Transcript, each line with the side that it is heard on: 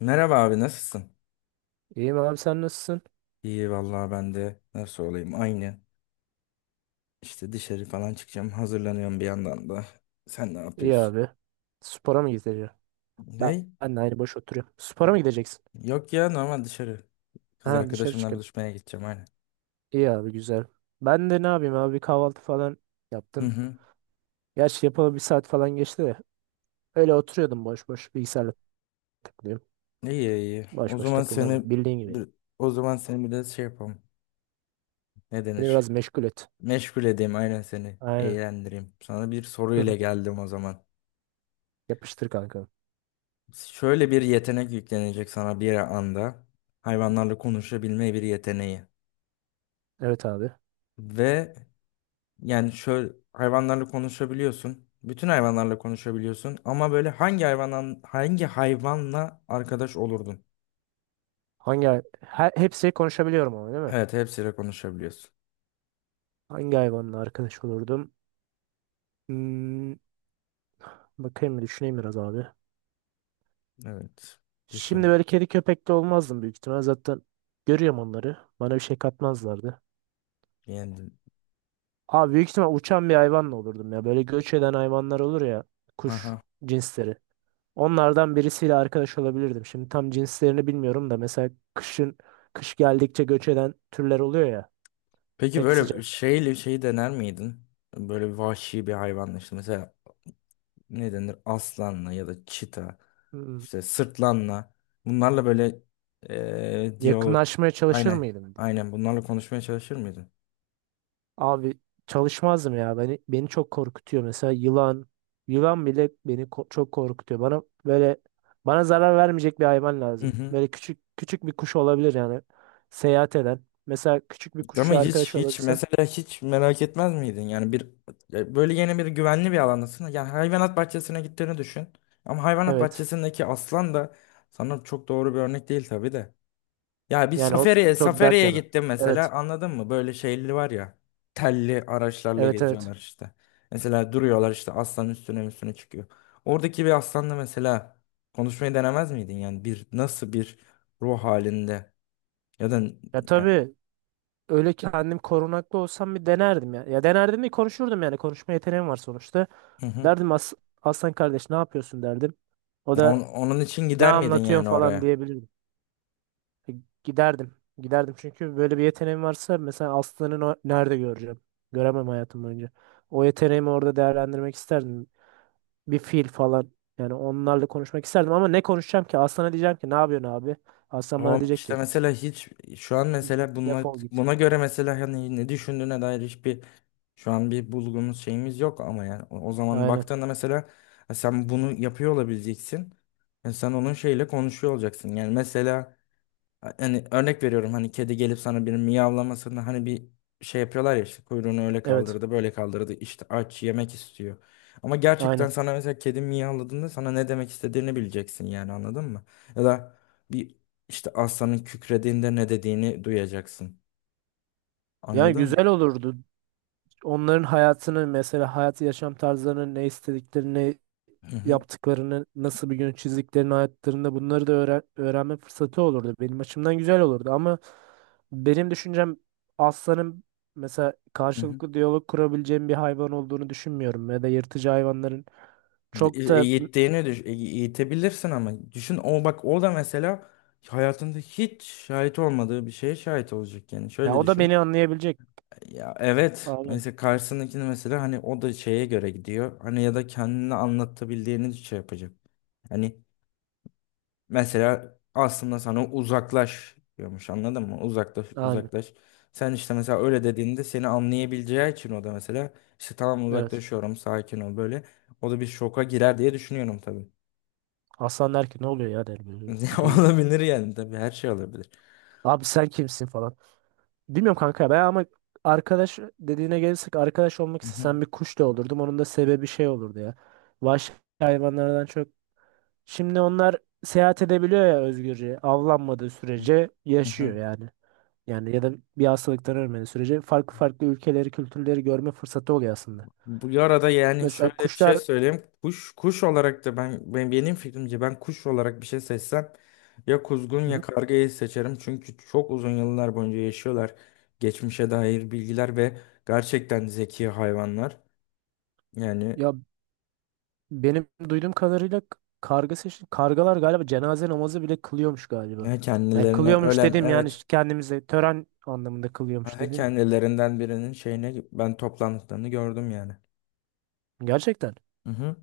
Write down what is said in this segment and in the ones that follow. left: Merhaba abi nasılsın?
right: İyiyim abi sen nasılsın?
left: İyi vallahi ben de nasıl olayım aynı. İşte dışarı falan çıkacağım, hazırlanıyorum bir yandan da. Sen ne
right: İyi
left: yapıyorsun?
right: abi. Spora mı gideceksin? Ben,
left: Ne?
right: ben de aynı boş oturuyorum. Spora mı gideceksin?
left: Yok ya, normal dışarı. Kız
right: Ha dışarı
left: arkadaşımla
right: çıkın.
left: buluşmaya gideceğim aynen.
right: İyi abi güzel. Ben de ne yapayım abi bir kahvaltı falan
left: Hı
right: yaptım.
left: hı.
right: Gerçi yapalı bir saat falan geçti de. Öyle oturuyordum boş boş bilgisayarla takılıyorum.
left: İyi iyi. O
right: Boş boş
left: zaman
right: takılmaca.
left: seni
right: Bildiğin gibi. Ya.
left: bir- o zaman seni bir de şey yapalım. Ne
right: Beni
left: denir?
right: biraz meşgul et.
left: Meşgul edeyim aynen seni.
right: Aynen.
left: Eğlendireyim. Sana bir soru ile geldim o zaman.
right: Yapıştır kanka.
left: Şöyle bir yetenek yüklenecek sana bir anda. Hayvanlarla konuşabilme bir yeteneği.
right: Evet abi.
left: Ve yani şöyle hayvanlarla konuşabiliyorsun. Bütün hayvanlarla konuşabiliyorsun ama böyle hangi hayvanla arkadaş olurdun?
right: Hepsi konuşabiliyorum ama değil mi?
left: Evet, hepsiyle konuşabiliyorsun.
right: Hangi hayvanla arkadaş olurdum? Hmm, Bakayım bir düşüneyim biraz abi.
left: Evet.
right: Şimdi
left: Düşün.
right: böyle kedi köpekli olmazdım büyük ihtimal. Zaten görüyorum onları. Bana bir şey katmazlardı.
left: Yani
right: Abi büyük ihtimal uçan bir hayvanla olurdum ya. Böyle göç eden hayvanlar olur ya. Kuş
left: aha.
right: cinsleri. Onlardan birisiyle arkadaş olabilirdim. Şimdi tam cinslerini bilmiyorum da mesela kış geldikçe göç eden türler oluyor ya.
left: Peki
right: Hep
left: böyle
right: sıcak.
left: şeyle şeyi dener miydin? Böyle vahşi bir hayvanla işte mesela ne denir? Aslanla ya da çita,
right: Hmm.
left: işte sırtlanla. Bunlarla böyle diyalog,
right: Yakınlaşmaya çalışır
left: aynen
right: mıydım?
left: aynen bunlarla konuşmaya çalışır mıydın?
right: Abi çalışmazdım ya. Beni çok korkutuyor. Mesela yılan bile beni çok korkutuyor. Bana zarar vermeyecek bir hayvan lazım.
left: Mhm.
right: Böyle küçük küçük bir kuş olabilir yani. Seyahat eden. Mesela küçük bir
left: Ama
right: kuşla
left: hiç
right: arkadaş
left: hiç
right: olabilsen.
left: mesela hiç merak etmez miydin? Yani bir böyle yeni bir güvenli bir alandasın. Yani hayvanat bahçesine gittiğini düşün. Ama hayvanat
right: Evet.
left: bahçesindeki aslan da sana çok doğru bir örnek değil tabii de. Ya bir
right: Yani o
left: safariye
right: çok dert
left: safariye
right: yanı.
left: gittim
right: Evet.
left: mesela, anladın mı? Böyle şeyli var ya, telli araçlarla
right: Evet, evet.
left: geziyorlar işte. Mesela duruyorlar işte, aslan üstüne üstüne çıkıyor. Oradaki bir aslanla mesela konuşmayı denemez miydin? Yani bir nasıl bir ruh halinde ya da
right: Ya
left: yani,
right: tabii öyle ki kendim korunaklı olsam bir denerdim ya. Ya denerdim mi konuşurdum yani. Konuşma yeteneğim var sonuçta.
left: hı hı.
right: Derdim Aslan kardeş ne yapıyorsun derdim. O
left: Ya
right: da
left: onun için
right: ne
left: gider miydin
right: anlatıyorsun
left: yani
right: falan
left: oraya?
right: diyebilirdi. E, Giderdim. Giderdim çünkü böyle bir yeteneğim varsa mesela aslanı nerede göreceğim? Göremem hayatım boyunca. O yeteneğimi orada değerlendirmek isterdim. Bir fil falan. Yani onlarla konuşmak isterdim ama ne konuşacağım ki? Aslana diyeceğim ki ne yapıyorsun abi? Aslan bana
left: O
right: diyecek
left: işte
right: ki
left: mesela hiç şu an mesela buna
right: defol git.
left: buna göre mesela hani ne düşündüğüne dair hiçbir şu an bir bulgumuz şeyimiz yok, ama yani o zaman
right: Aynen.
left: baktığında mesela sen bunu yapıyor olabileceksin. Yani sen onun şeyle konuşuyor olacaksın. Yani mesela, hani örnek veriyorum, hani kedi gelip sana bir miyavlamasını, hani bir şey yapıyorlar ya işte, kuyruğunu öyle
right: Evet.
left: kaldırdı böyle kaldırdı işte aç, yemek istiyor. Ama gerçekten
right: Aynen.
left: sana mesela kedi miyavladığında sana ne demek istediğini bileceksin, yani anladın mı? Ya da bir işte aslanın kükrediğinde ne dediğini duyacaksın.
right: Yani
left: Anladın mı?
right: güzel olurdu. Onların hayatını mesela hayat yaşam tarzlarını ne istediklerini
left: Hı hı.
right: yaptıklarını, nasıl bir gün çizdiklerini hayatlarında bunları da öğrenme fırsatı olurdu. Benim açımdan güzel olurdu ama benim düşüncem aslanın mesela
left: Hı hı.
right: karşılıklı diyalog kurabileceğim bir hayvan olduğunu düşünmüyorum ya da yırtıcı hayvanların çok da
left: Eğittiğini eğitebilirsin ama düşün, o bak o da mesela hayatında hiç şahit olmadığı bir şeye şahit olacak, yani
right: ya
left: şöyle
right: o da
left: düşün.
right: beni anlayabilecek.
left: Ya evet.
right: Aynen.
left: Mesela karşısındakini mesela hani o da şeye göre gidiyor. Hani ya da kendini anlatabildiğini şey yapacak. Hani mesela aslında sana uzaklaş diyormuş, anladın mı? Uzaklaş
right: Aynen.
left: uzaklaş. Sen işte mesela öyle dediğinde seni anlayabileceği için o da mesela işte tamam,
right: Evet.
left: uzaklaşıyorum, sakin ol böyle. O da bir şoka girer diye düşünüyorum tabii.
right: Aslan der ki ne oluyor ya der böyle bir durur.
left: Olabilir yani, tabii her şey olabilir.
right: Abi sen kimsin falan. Bilmiyorum kanka ben ama arkadaş dediğine gelirsek arkadaş olmak
left: Hı hı.
right: istesem bir kuş da olurdum. Onun da sebebi şey olurdu ya. Vahşi hayvanlardan çok. Şimdi onlar seyahat edebiliyor ya özgürce. Avlanmadığı sürece
left: Hı hı.
right: yaşıyor yani. Yani ya da bir hastalıktan ölmediği sürece farklı farklı ülkeleri, kültürleri görme fırsatı oluyor aslında.
left: Bu arada yani
right: Mesela
left: şöyle bir şey
right: kuşlar.
left: söyleyeyim. Kuş, kuş olarak da ben benim fikrimce ben kuş olarak bir şey seçsem, ya kuzgun
right: Hı
left: ya
right: hı.
left: kargayı seçerim. Çünkü çok uzun yıllar boyunca yaşıyorlar. Geçmişe dair bilgiler ve gerçekten zeki hayvanlar. Yani
right: Ya benim duyduğum kadarıyla karga seçti. Kargalar galiba cenaze namazı bile kılıyormuş
left: he,
right: galiba. Yani
left: kendilerine
right: kılıyormuş
left: ölen,
right: dedim yani
left: evet,
right: kendimize tören anlamında kılıyormuş
left: he
right: dedim.
left: kendilerinden birinin şeyine ben toplandıklarını gördüm yani.
right: Gerçekten.
left: Hı hı.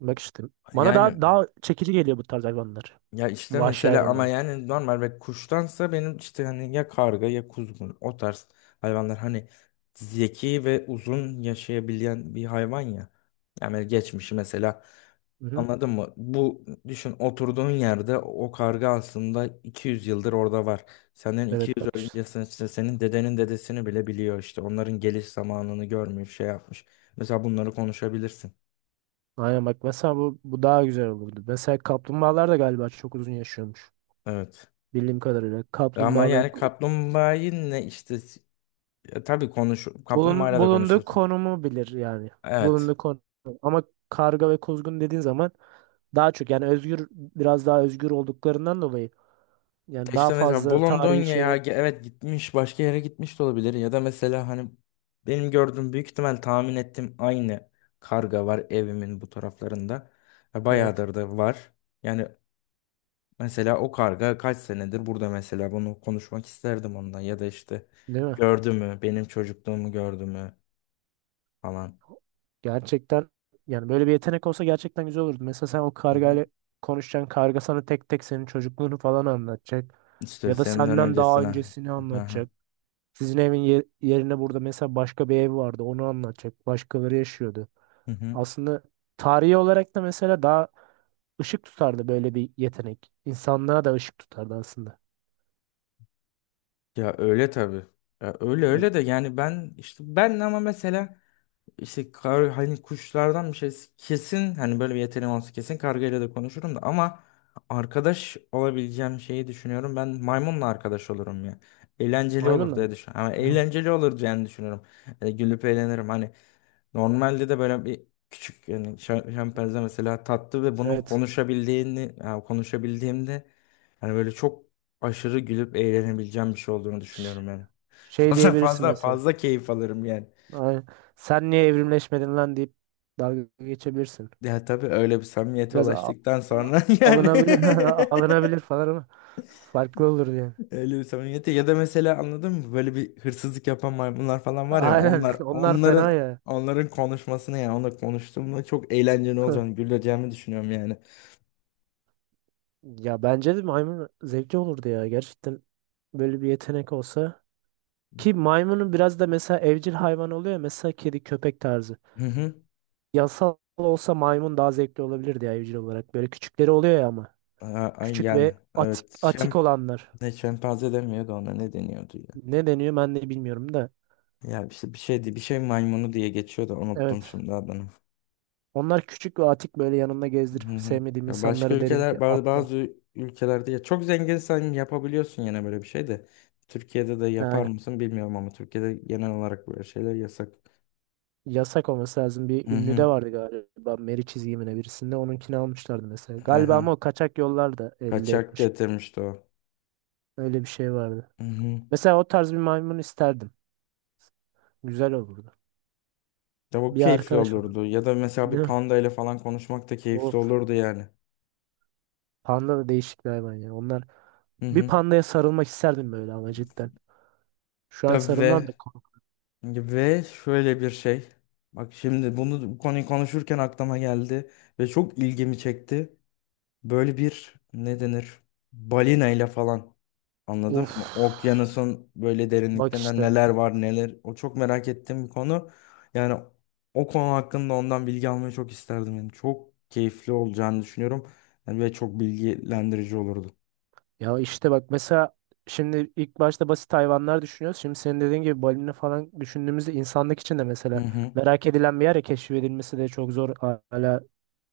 right: Bak işte. Bana
left: Yani
right: daha daha çekici geliyor bu tarz hayvanlar.
left: ya işte
right: Vahşi
left: mesela, ama
right: hayvanlar.
left: yani normal ve kuştansa benim işte hani ya karga ya kuzgun o tarz hayvanlar, hani zeki ve uzun yaşayabilen bir hayvan ya. Yani geçmişi mesela,
right: Hı hı.
left: anladın mı? Bu düşün, oturduğun yerde o karga aslında 200 yıldır orada var. Senden
right: Evet,
left: 200
right: bak işte.
left: öncesini işte, senin dedenin dedesini bile biliyor işte. Onların geliş zamanını görmüş, şey yapmış. Mesela bunları konuşabilirsin.
right: Aynen, bak mesela bu daha güzel olurdu. Mesela kaplumbağalar da galiba çok uzun yaşıyormuş.
left: Evet.
right: Bildiğim kadarıyla.
left: Ama
right: Kaplumbağa ve
left: yani kaplumbağayı ne işte, ya tabii konuş,
right: bulun,
left: kaplumbağayla da
right: bulunduğu
left: konuşursun.
right: konumu bilir yani.
left: Evet.
right: Bulunduğu konum. Ama karga ve kuzgun dediğin zaman daha çok yani özgür biraz daha özgür olduklarından dolayı yani daha
left: İşte mesela
right: fazla
left: bulunduğun,
right: tarihi
left: ya
right: şey,
left: evet gitmiş başka yere gitmiş de olabilir, ya da mesela hani benim gördüğüm, büyük ihtimal tahmin ettiğim aynı karga var evimin bu taraflarında. Ya
right: evet.
left: bayağıdır da var. Yani mesela o karga kaç senedir burada, mesela bunu konuşmak isterdim ondan, ya da işte
right: Değil mi?
left: gördü mü benim çocukluğumu, gördü mü falan.
right: Gerçekten yani böyle bir yetenek olsa gerçekten güzel olurdu. Mesela sen o
left: Hı hı.
right: kargayla konuşacaksın. Karga sana tek tek senin çocukluğunu falan anlatacak.
left: İşte
right: Ya da
left: senden
right: senden daha
left: öncesine.
right: öncesini
left: Hı hı.
right: anlatacak. Sizin evin yerine burada mesela başka bir ev vardı. Onu anlatacak. Başkaları yaşıyordu.
left: Hı hı.
right: Aslında tarihi olarak da mesela daha ışık tutardı böyle bir yetenek. İnsanlığa da ışık tutardı aslında.
left: Ya öyle tabii. Ya öyle
right: Yani
left: öyle de yani ben işte ben ama mesela işte kar, hani kuşlardan bir şey kesin, hani böyle bir yeteneğim olsa kesin kargayla da konuşurum da, ama arkadaş olabileceğim şeyi düşünüyorum. Ben maymunla arkadaş olurum ya. Eğlenceli olur
right: maymunla mı?
left: diye düşünüyorum. Ama
right: Hı.
left: eğlenceli olur diye düşünüyorum. Yani gülüp eğlenirim. Hani normalde de böyle bir küçük yani şempanze mesela tatlı ve bunun
right: Evet.
left: konuşabildiğini, yani konuşabildiğimde hani böyle çok aşırı gülüp eğlenebileceğim bir şey olduğunu
right: Ş-
left: düşünüyorum yani.
right: Şey
left: Fazla
right: diyebilirsin
left: fazla
right: mesela.
left: fazla keyif alırım yani.
right: Aynen. Sen niye evrimleşmedin lan deyip dalga geçebilirsin.
left: Ya tabii öyle bir samimiyete
right: Biraz
left: ulaştıktan
right: a-
left: sonra yani
right: alınabilir alınabilir falan ama farklı olur yani.
left: öyle bir samimiyete, ya da mesela anladın mı, böyle bir hırsızlık yapan maymunlar falan var ya,
right: Aynen,
left: onlar
right: onlar fena
left: onların
right: ya.
left: onların konuşmasını, yani onunla konuştuğumda çok eğlenceli olacağını, güleceğimi düşünüyorum yani.
right: Ya bence de maymun zevkli olurdu ya gerçekten böyle bir yetenek olsa. Ki maymunun biraz da mesela evcil hayvan oluyor ya mesela kedi köpek tarzı.
left: Hı hı.
right: Yasal olsa maymun daha zevkli olabilirdi ya evcil olarak. Böyle küçükleri oluyor ya ama.
left: Aa, ay
right: Küçük
left: yani
right: ve atik,
left: evet
right: atik
left: şem,
right: olanlar.
left: ne şempanze demiyordu ona, ne deniyordu ya.
right: Ne deniyor ben de bilmiyorum da.
left: Ya işte bir şeydi, bir şey maymunu diye geçiyordu, unuttum
right: Evet.
left: şimdi adını.
right: Onlar küçük ve atik böyle yanımda gezdirip
left: Hı hı.
right: sevmediğim
left: Ya başka
right: insanlara derim ki
left: ülkeler bazı,
right: atla.
left: bazı ülkelerde ya çok zenginsen yapabiliyorsun yine böyle bir şey de. Türkiye'de de
right: Ha,
left: yapar
right: aynen.
left: mısın bilmiyorum, ama Türkiye'de genel olarak böyle şeyler yasak.
right: Yasak olması lazım.
left: Hı
right: Bir ünlü de
left: hı.
right: vardı galiba. Meri çizgimine birisinde. Onunkini almışlardı mesela.
left: Hı
right: Galiba ama
left: hı.
right: o kaçak yollarda elde
left: Kaçak
right: etmiş.
left: getirmişti o.
right: Öyle bir şey vardı.
left: Hı hı.
right: Mesela o tarz bir maymun isterdim. Güzel olurdu.
left: Ya bu
right: Bir
left: keyifli
right: arkadaş olur.
left: olurdu. Ya da mesela bir
right: Değil mi?
left: panda ile falan konuşmak da keyifli
right: Of.
left: olurdu yani.
right: Panda da değişik bir hayvan ya. Onlar
left: Hı
right: bir
left: hı.
right: pandaya sarılmak isterdim böyle ama cidden. Şu an
left: Ya
right: sarılmam da
left: ve
right: kork-
left: ve şöyle bir şey. Bak şimdi bunu, bu konuyu konuşurken aklıma geldi ve çok ilgimi çekti. Böyle bir ne denir? Balina ile falan. Anladın
right: Of.
left: mı? Okyanusun böyle
right: Bak
left: derinliklerinde
right: işte.
left: neler var neler. O çok merak ettiğim bir konu. Yani o konu hakkında ondan bilgi almayı çok isterdim. Yani çok keyifli olacağını düşünüyorum. Yani ve çok bilgilendirici olurdu.
right: Ya işte bak mesela şimdi ilk başta basit hayvanlar düşünüyoruz. Şimdi senin dediğin gibi balina falan düşündüğümüzde insanlık için de
left: Hı
right: mesela
left: hı.
right: merak edilen bir yer ya keşfedilmesi de çok zor, hala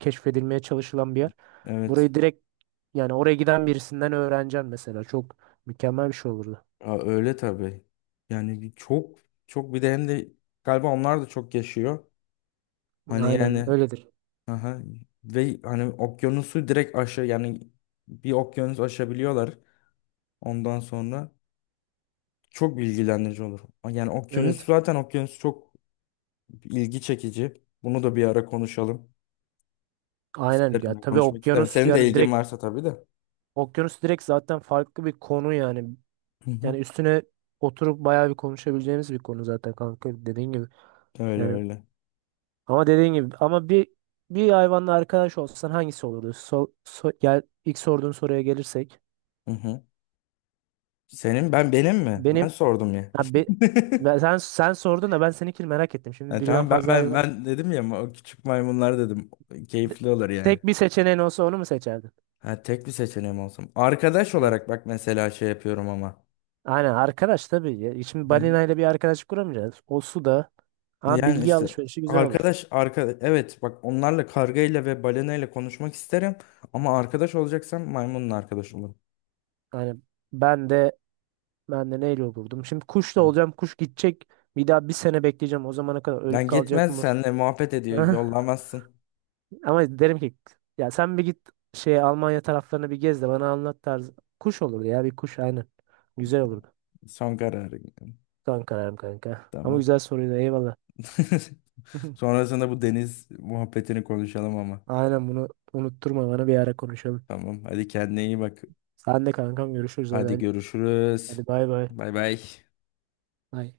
right: keşfedilmeye çalışılan bir yer.
left: Evet.
right: Burayı direkt yani oraya giden birisinden öğreneceğim mesela çok mükemmel bir şey olurdu.
left: Aa, öyle tabii. Yani çok, çok bir de hem de galiba onlar da çok yaşıyor. Hani
right: Aynen
left: yani
right: öyledir.
left: aha. Ve hani okyanusu direkt aşı yani, bir okyanus aşabiliyorlar ondan sonra. Çok bilgilendirici olur. Yani okyanus,
right: Evet.
left: zaten okyanus çok ilgi çekici. Bunu da bir ara konuşalım.
right: Aynen
left: İsterim,
right: ya
left: ben
right: tabii
left: konuşmak isterim.
right: okyanus
left: Senin de
right: yani
left: ilgin
right: direkt
left: varsa tabii de.
right: okyanus direkt zaten farklı bir konu yani.
left: Hı hı.
right: Yani üstüne oturup bayağı bir konuşabileceğimiz bir konu zaten kanka dediğin gibi.
left: Öyle
right: Yani.
left: öyle.
right: Ama dediğin gibi ama bir hayvanla arkadaş olsan hangisi olurdu? Gel ilk sorduğun soruya gelirsek.
left: Hı hı. Senin, benim mi? Ben
right: Benim
left: sordum ya.
right: ha, be- ben, sen sen sordun da ben seninkini merak ettim. Şimdi
left: Ha,
right: birden
left: tamam, ben
right: fazla
left: ben
right: hayvan
left: ben dedim ya, o küçük maymunlar dedim.
right: de-
left: Keyifli olur yani.
right: tek bir seçeneğin olsa onu mu seçerdin?
left: Ha, tek bir seçeneğim olsun. Arkadaş
right: Evet.
left: olarak bak mesela şey yapıyorum ama.
right: Aynen arkadaş tabii. Ya. Şimdi
left: Hı hı.
right: balinayla bir arkadaşlık kuramayacağız. O su da ama
left: Yani
right: bilgi
left: işte
right: alışverişi güzel olur.
left: arkadaş evet, bak onlarla kargayla ve balenayla konuşmak isterim, ama arkadaş olacaksam maymunla arkadaş olurum.
right: Yani ben de ben de neyle olurdum? Şimdi kuş da
left: Hı.
right: olacağım. Kuş gidecek. Bir daha bir sene bekleyeceğim. O zamana kadar ölüp
left: Lan
right: kalacak
left: gitmez,
right: mı?
left: senle muhabbet ediyor, yollamazsın.
right: Ama derim ki ya sen bir git şey Almanya taraflarını bir gez de bana anlat tarzı. Kuş olurdu ya bir kuş aynen. Güzel olurdu.
left: Son kararı.
right: Son kararım kanka. Ama
left: Tamam.
right: güzel soruydu eyvallah.
left: Sonrasında bu deniz muhabbetini konuşalım ama.
right: Aynen, bunu unutturma bana bir ara konuşalım.
left: Tamam, hadi kendine iyi bak.
right: Sen de kankam, görüşürüz
left: Hadi
right: hadi.
left: görüşürüz.
right: Hadi bay bay.
left: Bay bay.
right: Bay.